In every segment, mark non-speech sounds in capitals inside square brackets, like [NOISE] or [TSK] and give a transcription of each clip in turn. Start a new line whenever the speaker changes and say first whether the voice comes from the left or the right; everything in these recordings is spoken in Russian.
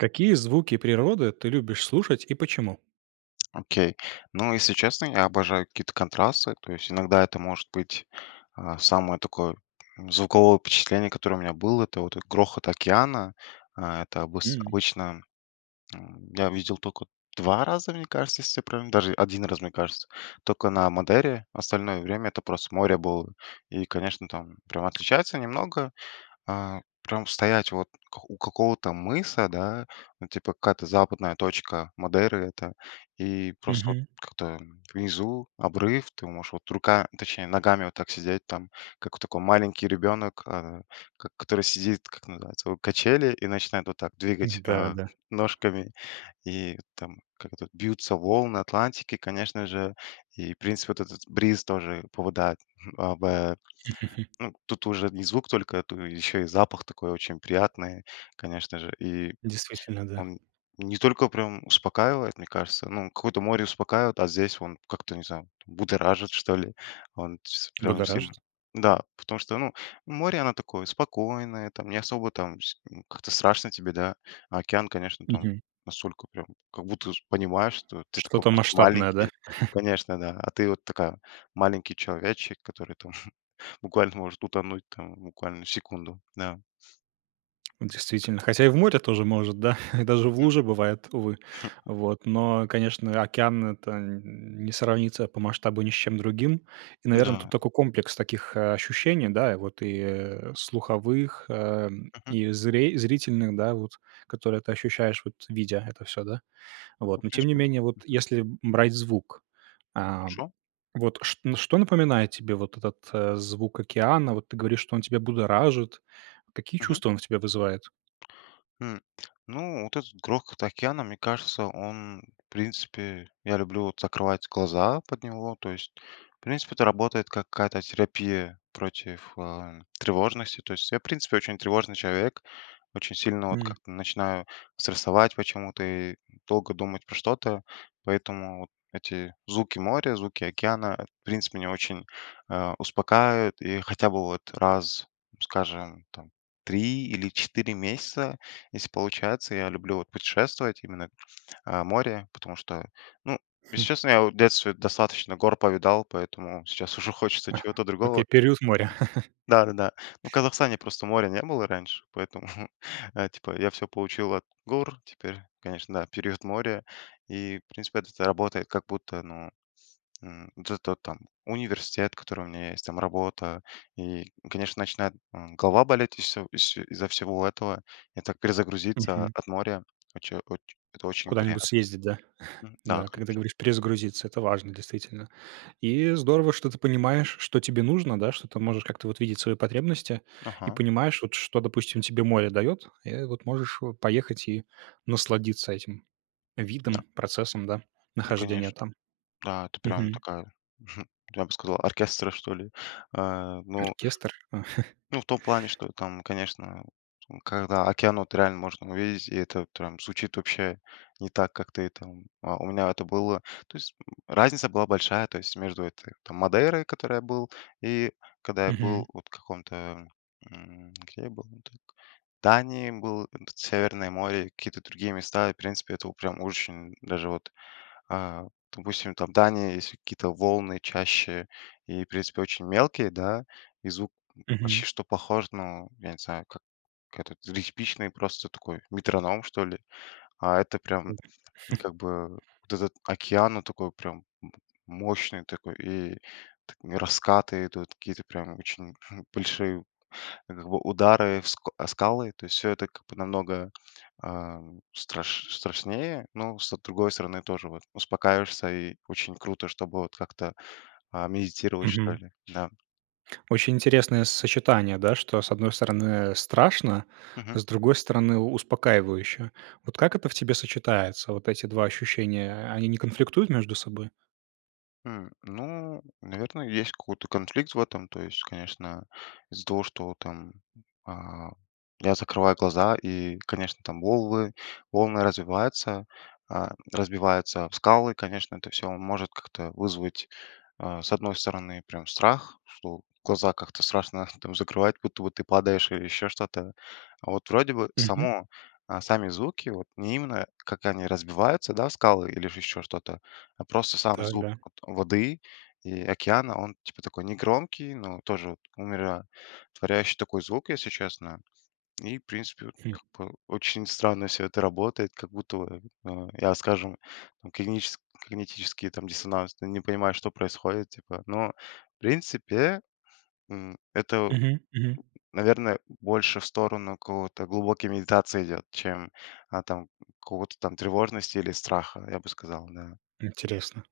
right: Какие звуки природы ты любишь слушать и почему?
left: Окей, ну, если честно, я обожаю какие-то контрасты, то есть иногда это может быть А, самое такое звуковое впечатление, которое у меня было- это вот грохот океана. А, это обыс
right: М.
left: обычно, а, я видел тока 2 раза, мне кажется, если я правильно даже 1 раз, мне кажется, только на Мадейре. Остальное время- это просто море было, и, конечно, там прямо отличается немного. А, прям стоять вот к у какого-то мыса, да, ну типа, какая-то западная точка Мадейры это, и просто вот
right: Мгм.
left: как-то внизу обрыв, ты можешь вот рука, точнее ногами вот так сидеть там, как от такой маленький ребенок, а, ко который сидит, как оно называется, о, качели и начинает вот так
right: [CHUCKLES]
left: двигать,
right: Да,
left: а,
right: да.
left: ножками. И там, как это, бьются волны Атлантики, конечно же. И, в принципе, вот этот бриз тоже попадает, м, а, ба
right: [GIGGLES]
left: Ну, тут уже не звук только, тут еще и запах такой очень приятный, конечно же. И
right: Действительно, да.
left: он не только прям успокаивает, мне кажется. Ну, какое-то море успокаивает, а здесь он как-то, не знаю, будоражит, что ли. Он тс прям сильно,
right: Будоражит?
left: да, потому что, ну, море, оно такое спокойное там, не особо там с как-то страшно тебе, да, а океан, конечно, там
right: Мгм.
left: настолько прям, как будто з понимаешь, что ты такой
right: Что-то
left: просто
right: масштабное, да?
left: маленький.
right: [CHUCKLES]
left: Конечно, да, а ты вот такая маленький человечек, который там [CHUCKLES] буквально может утонуть там в буквально в секунду. Да.
right: Действительно, хотя и в море тоже может, да, [CHUCKLES] даже в
left: Мгм.
right: луже бывает, увы.
left: [CHUCKLES]
right: Вот, но, конечно, океан- это н не сравнится по масштабу ни с чем другим. И, наверно,
left: Да.
right: тут такой комплекс таких, э, ощущений, да, и вот, э, слуховых, э,
left: Мгм.
right: и зри зрительных, да, вот, которые ты ощущаешь, вот видя это всё, да.
left: Ну,
right: Вот, но, тем не
left: конечно, да.
right: менее, вот
left: Мгм.
right: если брать звук,
left: О
right: а,
left: чём?
right: вот чт что напоминает тебе вот этот, э, звук океана? Вот ты говоришь, что он тебя будоражит, какие
left: Мгм.
right: чувства он у тебя вызывает?
left: М, ну вот этот грохот океана, мне кажется, он, в принципе я люблю вот закрывать глаза под него, то есть, в принципе, это работает как какая-то терапия против, э, тревожности. То есть я, в принципе, очень тревожный человек, очень сильно вот
right: М.
left: как-то начинаю стрессовать почему-то и, долго думать про что-то, поэтому вот эти звуки моря, звуки океана, э, в принципе, меня очень, а, успокаивают, и хотя бы вот раз, скажем там, 3 или 4 месяца, если получается, я люблю вот путешествовать именно, а, море, потому что, ну,
right: Хм.
left: если честно, я вот в детстве достаточно гор повидал, поэтому сейчас уже хочется чего-то другого. Мгм.
right: Окей, период моря. [CHUCKLES]
left: Да-да-да. Ну, в Казахстане просто моря не было раньше, поэтому, [CHUCKLES] э, типа я всё получил от гор, теперь, конечно, да, период моря. И, в принципе, вот это работает как будто, ну, н вот это вот там университет, который у меня есть, там работа и, конечно, начинает, м, голова болеть ис ис из-за всего этого. И так перезагрузиться
right: Мгм.
left: от моря, оче оч- это очень
right: Куда-нибудь
left: приятно.
right: съездить, да? [CHUCKLES]
left: М. Да,
right: Да, как ты
left: конечно.
right: говоришь, перезагрузиться. Это важно, действительно. И здорово, что ты понимаешь, что тебе нужно, да, что ты можешь как-то вот видеть свои потребности и
left: Ага.
right: понимаешь вот, что, допустим, тебе море дает. И вот можешь, э, поехать и насладиться этим
left: Да.
right: видом, процессом, да,
left: Ну
right: нахождения
left: конечно.
right: там.
left: Да, это прям
right: Мгм.
left: такая, [CHUCKLES] я бы сказал, оркестра что ли. А, ну
right: Оркестр, а. [CHUCKLES]
left: ну в том плане, что там, конечно, там, когда океан вот реально можно увидеть, и это вот прям звучит вообще не так как ты там а у меня это было то есть, м, разница была большая, то есть между этой там Мадейрой, в которой я был, и когда я был
right: Мгм.
left: вот в каком-то, м где я был не так в Дании был, п Северное море, какие-то другие места. И, в принципе, это вот прям очень даже вот, а, допустим, там Дания есть какие-то волны чаще и, в принципе, очень мелкие, да, и звук п
right: Мгм.
left: почти что похож, ну, я не знаю, как этот, э, типичный просто такой метроном что ли. А это прям
right: [UNINTELLIGIBLE] [CHUCKLES]
left: как бы вот этот океан, он такой прям м мощный такой и т раскаты идут какие-то прямо очень большие как бы удары в с о скалы, то есть всё это как бы намного, а, страш страшнее. Но, с другой стороны, тоже вот успокаиваешься и очень круто, чтобы вот как-то, а, медитировать что
right: Мгм.
left: ли, да.
right: Очень интересное сочетание, да, что, с одной стороны, страшно, а
left: Мгм.
right: с другой стороны, успокаивающе. Вот как это в тебе сочетается, вот эти 2 ощущения, они не конфликтуют между собой?
left: М, ну, наверное, есть какой-то конфликт в этом, то есть, конечно, из-за того, что там, а, я закрываю глаза и конечно там волы волны развиваются, а, разбиваются об скалы, конечно, это всё может как-то вызвать, а, с одной стороны прям страх, что глаза как-то страшно там закрывать, будто бы ты падаешь или еще что-то. А вот вроде бы
right: Мгм.
left: само, а, сами звуки вот, не именно как они разбиваются, да скалы или же еще что-то, а просто сам
right: Так,
left: звук
right: да.
left: вот воды и океана он типа такой негромкий, но тоже умиро творяющий такой звук, если честно. И, в принципе, вот
right: Хм.
left: как бы очень странно всё это работает, как будто в а, я, скажем, когнитичес когнитический там диссонанс, но не понимаю что происходит, типа. Но, в принципе, м, это,
right: Мгм мгм.
left: наверное, больше в сторону какого-то глубокой медитации идет, чем, а, там какого-то там тревожности или страха я бы сказал, да.
right: М, интересно.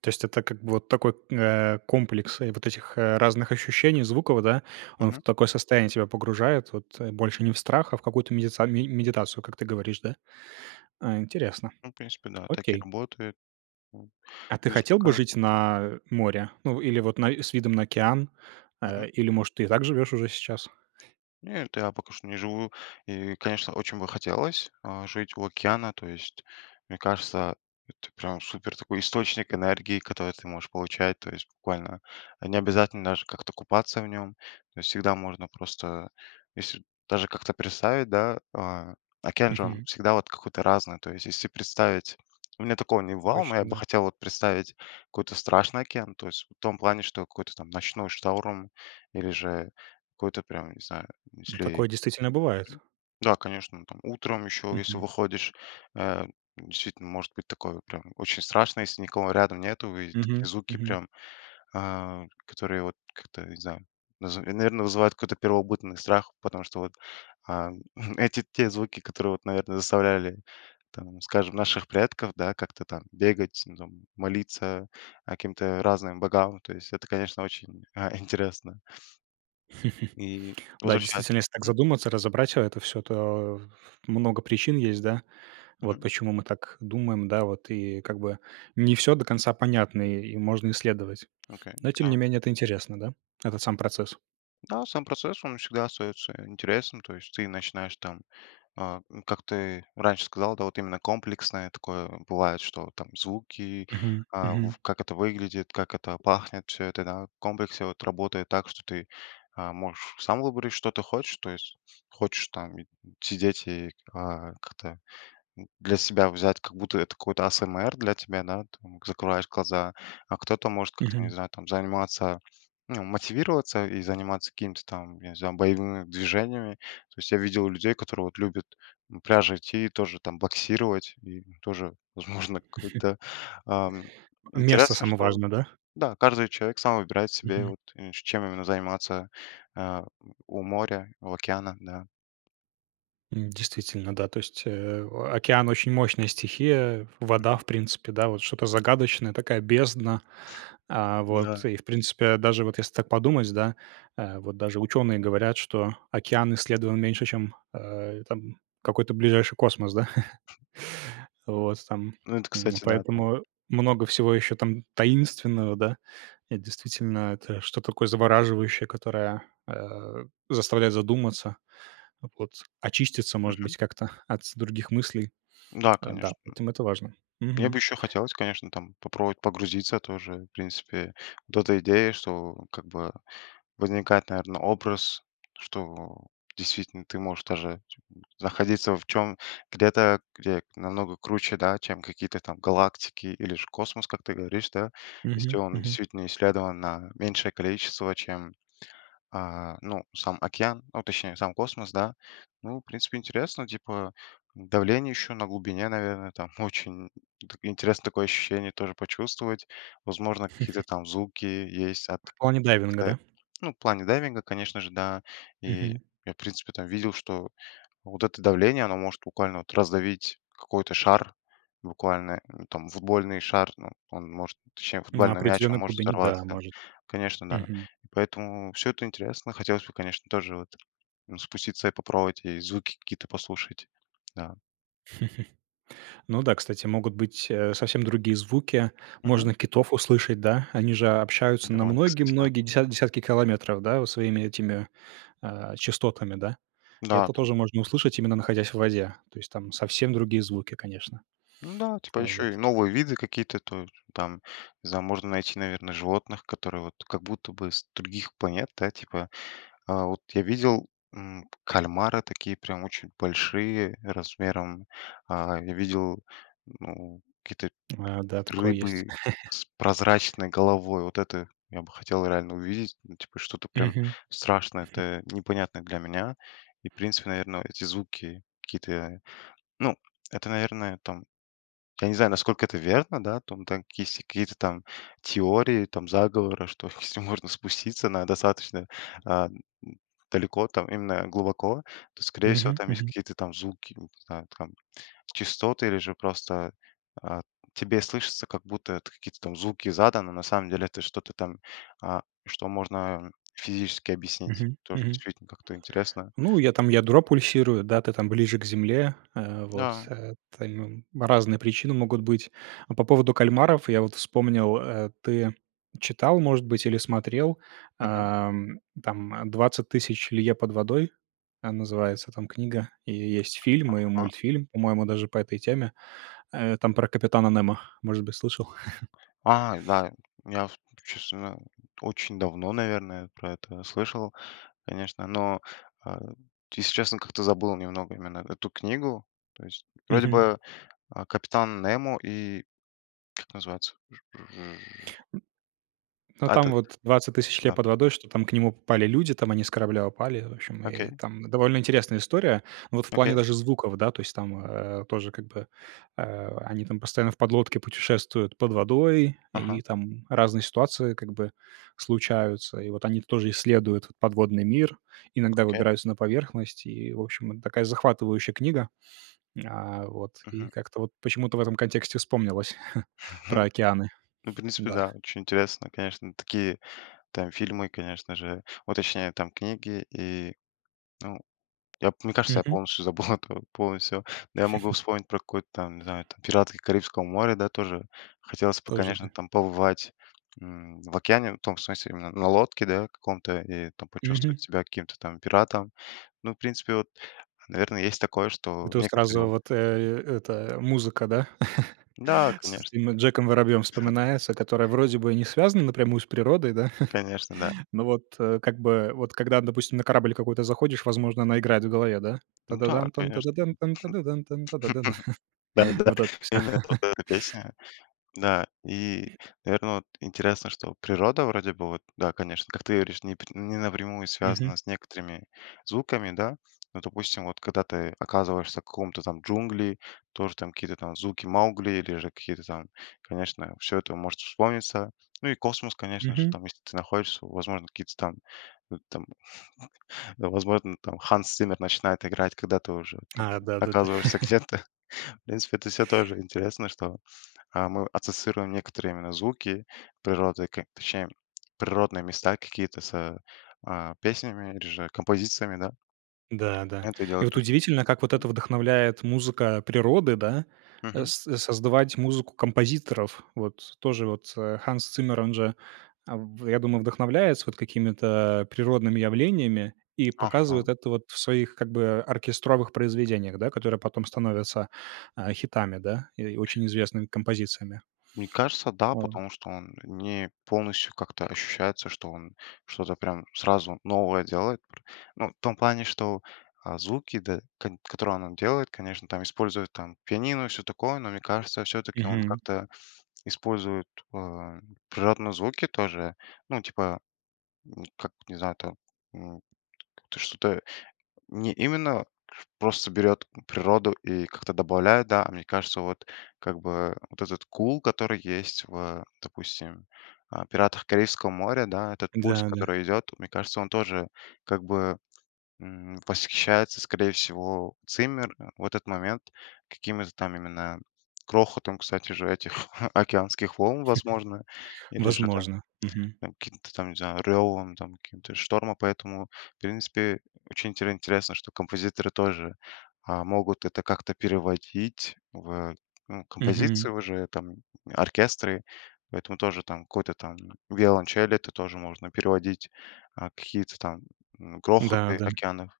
right: То есть, это как бы вот такой, э, комплекс и вот этих разных ощущений звуков, да? Он в
left: Мгм.
right: такое состояние тебя погружает вот, больше не в страх, а в какую-то медица ме медитацию, как ты говоришь, да? А, интересно,
left: Ну, в принципе, да, так и
right: окей.
left: работает, м,
right: А ты
left: и
right: хотел бы
left: успокаива
right: жить на море? Ну, или вот на с видом на океан? А,
left: Мгм.
right: или, может, ты и так живешь уже сейчас?
left: Нет. Я пока что не живу. И конечно, очень бы хотелось, а, жить у океана, то есть мне кажется, это прям супер такой источник энергии, который ты можешь получать то есть буквально. Не обязательно даже как-то купаться в нем. То есть всегда можно просто если, даже как-то представить, да, а, океан же он
right: Мгм.
left: всегда какой-то разный, то есть если представить, у меня такого не бывало, но я
right: Точно,
left: бы
right: да.
left: хотел вот представить какой-то страшный океан, то есть в том плане, какой-то ночной шторм, или же какой-то прям не знаю,
right: Вот
left: если
right: такое действительно бывает.
left: Да, конечно, там утром еще если
right: Мгм.
left: выходишь, а, действительно, может быть такое прям очень страшное, если никого рядом нету и такие
right: Мгм.
left: звуки
right: Мгм.
left: прям, а, которые вот как-то не знаю, наз наверное, вызывают какой-то первобытный страх, потому что вот, а, [CHUCKLES] эти те звуки, которые, вот, наверное, заставляли, там скажем наших предков, да, как-то там бегать, там молиться каким-то разным богам, то есть. Это, конечно, очень, а, [CHUCKLES] интересно.
right: [CHUCKLES]
left: И
right: Да,
left: возвращаюсь
right: действительно, если так
left: Мгм.
right: задуматься, разобрать это всё, то ф много причин есть, да, вот,
left: Мгм.
right: почему мы так думаем, да, вот, и как бы не всё до конца понятно, и можно исследовать.
left: Окей,
right: Но, тем
left: да
right: не менее, это интересно, да, этот сам процесс.
left: Да, сам процесс, он всегда остается интересным. То есть ты начинаешь там, а, ну, как ты раньше сказал, да, вот именно комплексное такое бывает, что там звуки,
right: Мгм,
left: а в
right: мгм.
left: как это выглядит, как это пахнет, всё это, да, в комплексе, вот, работает так, что ты, а, можешь сам выбрать, что ты хочешь. То есть хочешь там и сидеть, и, а, как-то, м, для себя взять, как будто это какой-то АСМР для тебя, да, там закрываешь глаза. А кто-то может как-то, не
right: Мгм.
left: знаю, там заниматься, ну, мотивироваться и заниматься какими-то там, я не знаю, боевыми движениями. То есть я видел людей, которые вот любят к пляжу идти и тоже там боксировать. И тоже, возможно,
right: [CHUCKLES]
left: какой-то, а
right: Место
left: Интересно,
right: само
left: что,
right: важно, да?
left: да, каждый человек сам выбирает себе,
right: Мгм.
left: вот, и чем именно заниматься, а, у моря, у океана, да.
right: М, действительно, да. То есть, э, океан- очень мощная стихия. Вода,
left: Мгм.
right: в принципе, да, вот что-то загадочное, такая бездна. А,
left: Да.
right: вот, и, в принципе, даже вот если так подумать, да, а, вот даже ученые говорят, что океан исследован меньше, чем, а, там, какой-то ближайший космос, да. [CHUCKLES] Вот, там.
left: Ну, это,
right: М,
left: кстати, да, так.
right: поэтому много всего еще там таинственного, да. Это действительно, это что-то такое завораживающее, которое, а, заставляет задуматься, вот, очиститься, может
left: Мгм.
right: быть, как-то от с других мыслей.
left: Да,
right: [TSK] А, да,
left: конечно.
right: поэтому это важно.
left: Мне
right: Мгм.
left: бы еще хотелось, конечно, там попробовать погрузиться тоже, в принципе. Вот эта идея, что, как бы возникает, наверно, образ. Что действительно ты можешь даже находиться в чём где-то, где намного круче, да, чем какие-то там галактики или же космос, как ты говоришь, да. Если
right: Мгм,
left: он
right: мгм.
left: действительно исследован на меньшее количество, чем, а, ну сам океан, ну точнее сам космос, да. Ну, в принципе интересно, типа, давление еще на глубине, наверно, там. Очень так интересно такое ощущение тоже почувствовать. Возможно, какие-то там звуки есть
right: [CHUCKLES]
left: от,
right: В плане дайвинга,
left: как-то,
right: да?
left: ну в плане дайвинга, конечно же, да. И
right: Мгм.
left: я, в принципе, там видел, что вот это давление, оно может буквально вот раздавить какой-то шар, буквально, ну, там, футбольный шар, ну он может, точнее
right: На
left: футбольный мяч, он
right: определенной
left: может
right: глубине, да,
left: взорваться.
right: может.
left: Конечно, да.
right: Мгм.
left: И поэтому всё это интересно. Хотелось бы, конечно, тоже вот, ну, спуститься и попробовать, и звуки какие-то послушать, да.
right: [CHUCKLES] Ну да, кстати, могут быть, э, совсем другие звуки.
left: Мгм.
right: Можно китов услышать, да? Они же о
left: Ну
right: общаются на
left: давай,
right: многие,
left: кстати, да.
right: многие десятки десятки километров, да, вот своими этими, а, частотами, да.
left: Да,
right: Это
left: там
right: тоже можно
left: Мгм.
right: услышать, именно находясь в воде. То есть, там совсем другие звуки, конечно.
left: Ну да, типа
right: А
left: еще и
right: вот.
left: новые виды какие-то, то есть там, не знаю, можно найти, наверно, животных, которые вот как будто бы с других планет, да, типа. А вот я видел, м, п кальмары такие прям очень большие размером. А, я видел, ну, какие-то
right: А, да, такое есть.
left: рыбы
right: [CHUCKLES]
left: с прозрачной головой. Вот это я бы хотел реально увидеть. Ну, типа, что-то прям
right: Мгм.
left: страшное,
right: [CHUCKLES]
left: это непонятное для меня и, в принципе, наверно, эти звуки какие-то. Ну, это, наверно, там, я не знаю, насколько это верно, да. Там там если есть такие какие-то там теории там заговора, что если можно спуститься на достаточно, а, м, далеко, там именно глубоко, то, скорее всего,
right: Мгм,
left: там есть
right: мгм.
left: какие-то там звуки, ну не знаю там, частоты или же просто, а, тебе слышится, как будто это какие-то там звуки из ада. Ну, на самом деле это что-то там, а, что можно, а, физически объяснить.
right: Мгм,
left: Тоже
right: мгм.
left: действительно как-то интересно.
right: Ну, я там ядро пульсирую, да, ты там ближе к земле. А, вот,
left: Да.
right: а, там разные причины могут быть. А по поводу кальмаров я вот вспомнил, э: ты читал, может быть, или смотрел,
left: Мгм.
right: а, м, там, "Двадцать тысяч лье под водой", а, называется там книга, и есть фильм и
left: А.
right: мультфильм. По-моему, даже по этой теме. Э, там про капитана Немо. Может быть, слышал. [CHUCKLES]
left: Ай, да. Я, всп честно говоря, очень давно, наверное, про это слышал, конечно, но, а, если честно, как-то забыл немного именно эту книгу, то есть. Вроде
right: Мгм.
left: бы, а, капитан Немо и Как называется ж ж
right: Ну,
left: А
right: там
left: этот.
right: вот, "Двадцать тысяч лье
left: Да.
right: под водой", что там к нему попали люди, там они с корабля упали. В общем, и,
left: Окей.
right: там довольно интересная история. Ну вот в плане
left: Окей.
right: даже звуков, да. То есть там, а, тоже, как бы, а, они там постоянно в подлодке путешествуют под водой,
left: Ага.
right: и там разные ситуации, как бы, случаются. И вот они тоже исследуют подводный мир, иногда
left: Окей.
right: выбираются на поверхность, и, в общем, это такая захватывающая книга. А, вот. И
left: Мгм.
right: как-то вот почему-то в этом контексте вспомнилось [CHUCKLES] про
left: [CHUCKLES]
right: океаны.
left: Ну, в
right: [SNIFFS]
left: принципе,
right: Да.
left: да, очень интересно, конечно. Такие там фильмы, конечно же, ну, точнее там, книги и, ну Я б мне кажется, я
right: Мгм.
left: полностью забыл это, [CHUCKLES] полностью. Но я могу вспомнить про какую-то там, не знаю,
right: [GIGGLES]
left: там "Пираты Карибского моря", да, тоже. Хотелось бы,
right: Тоже,
left: конечно,
right: да.
left: там побывать, м, в океане, в том смысле, именно на лодке, да, каком-то, и там почувствовать
right: Мгм.
left: себя каким-то там пиратом. Ну, в принципе, вот, наверно, есть такое,
right: И
left: что
right: тут
left: некоторые
right: сразу
left: вот
right: вот, э, эта музыка, да, [CHUCKLES]
left: Да,
right: с
left: конечно.
right: этим Джеком Воробьем
left: [CHUCKLES]
right: вспоминается, которая, вроде бы, не связана напрямую с природой, да?
left: Конечно, да.
right: [CHUCKLES] Ну вот, э, как бы, вот когда, допустим, на корабль какой-то заходишь, возможно, она играет в голове, да?
left: Ну да,
right: Та-да-да-тан,
left: конечно.
right: та-да-да-тан, та-да-да-тан, та-да-дан.
left: [LAUGHS]
right: [CHUCKLES]
left: Да-да-да.
right: Вот это всё.
left: Именно вот
right: [CHUCKLES]
left: эта песня, да, и, наверно, вот, интересно, что природа вроде бы вот, да, конечно, как ты говоришь, не пр не напрямую
right: Мгм.
left: связана с некоторыми звуками, да. Ну, допустим, вот когда ты оказываешься в каком-то там, джунгли, тоже там какие-то там звуки Маугли или же какие-то там. Конечно, всё это может вспомниться. Ну и космос, конечно же,
right: Мгм.
left: там. Если ты находишься, возможно, какие-то там, э, там, [CHUCKLES] да, возможно, там Ханс Циммер начинает играть, когда ты уже там
right: А! Да-да-да.
left: оказываешься
right: [CHUCKLES]
left: где-то. [CHUCKLES] В принципе, это всё тоже интересно, что, а, мы ассоциируем некоторые именно звуки природы, как точнее природные места какие-то с, а, песнями или же композициями, да.
right: Да, да.
left: Понятное
right: И
left: дело
right: вот
left: тоже.
right: удивительно, как вот это вдохновляет музыка природы, да, э,
left: Мгм.
right: соз создавать музыку композиторов. Вот тоже вот, а, Ханс Циммер- он же, а, в я думаю, вдохновляется вот какими-то, а, природными явлениями и
left: Ага.
right: показывает это, вот, в своих как бы оркестровых произведениях, да, которые потом становятся, а, хитами, да, и очень известными композициями.
left: Мне кажется, да,
right: А.
left: потому что он не полностью как-то ощущается, что он что-то прям сразу новое делает пр Но в том плане, что, а, звуки, да, кот которые он делает, конечно, там используют, там, пианино и всё такое. Но мне кажется, всё-таки он
right: Мгм.
left: как-то использует, а, природные звуки тоже. Ну, типа, ну как, не знаю там, м, это что-то не именно просто берет природу и как-то добавляет, да. А мне кажется, вот как бы вот этот кул, который есть в, допустим, э, "Пиратах Карибского моря", да. Этот пульс,
right: Да-да.
left: который идет, вот мне кажется, он тоже как бы, м, восхищается, скорее всего, Циммер в этот момент какими-то там именно грохотом, кстати, же этих [CHUCKLES] океанских волн, возможно.
right: [CHUCKLES]
left: Или же там,
right: Возможно. Мгм.
left: там каким-то там, не знаю, рёвом, там каким-то штормом. Поэтому, в принципе, очень интер интересно, что композиторы тоже, а, могут это как-то переводить в, ну,
right: Мгм.
left: композиции уже, там, оркестры. Поэтому тоже, там, какой-то там виолончель это тоже можно переводить, а, какие-то там, м,
right: Да,
left: грохоты
right: да.
left: океанов.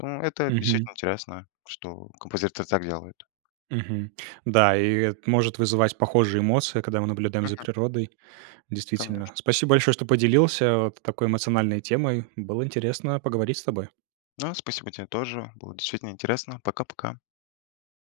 left: Ну, это
right: Мгм.
left: действительно интересно, что композиторы так делают.
right: Мгм. Да, и это может вызывать похожие эмоции, когда мы наблюдаем за
left: Мгм.
right: природой,
left: Конечно.
right: действительно. Спасибо большое, что поделился, а, вот такой эмоциональной темой. Было интересно поговорить с тобой.
left: Да, спасибо тебе тоже, было действительно интересно. Пока-пока.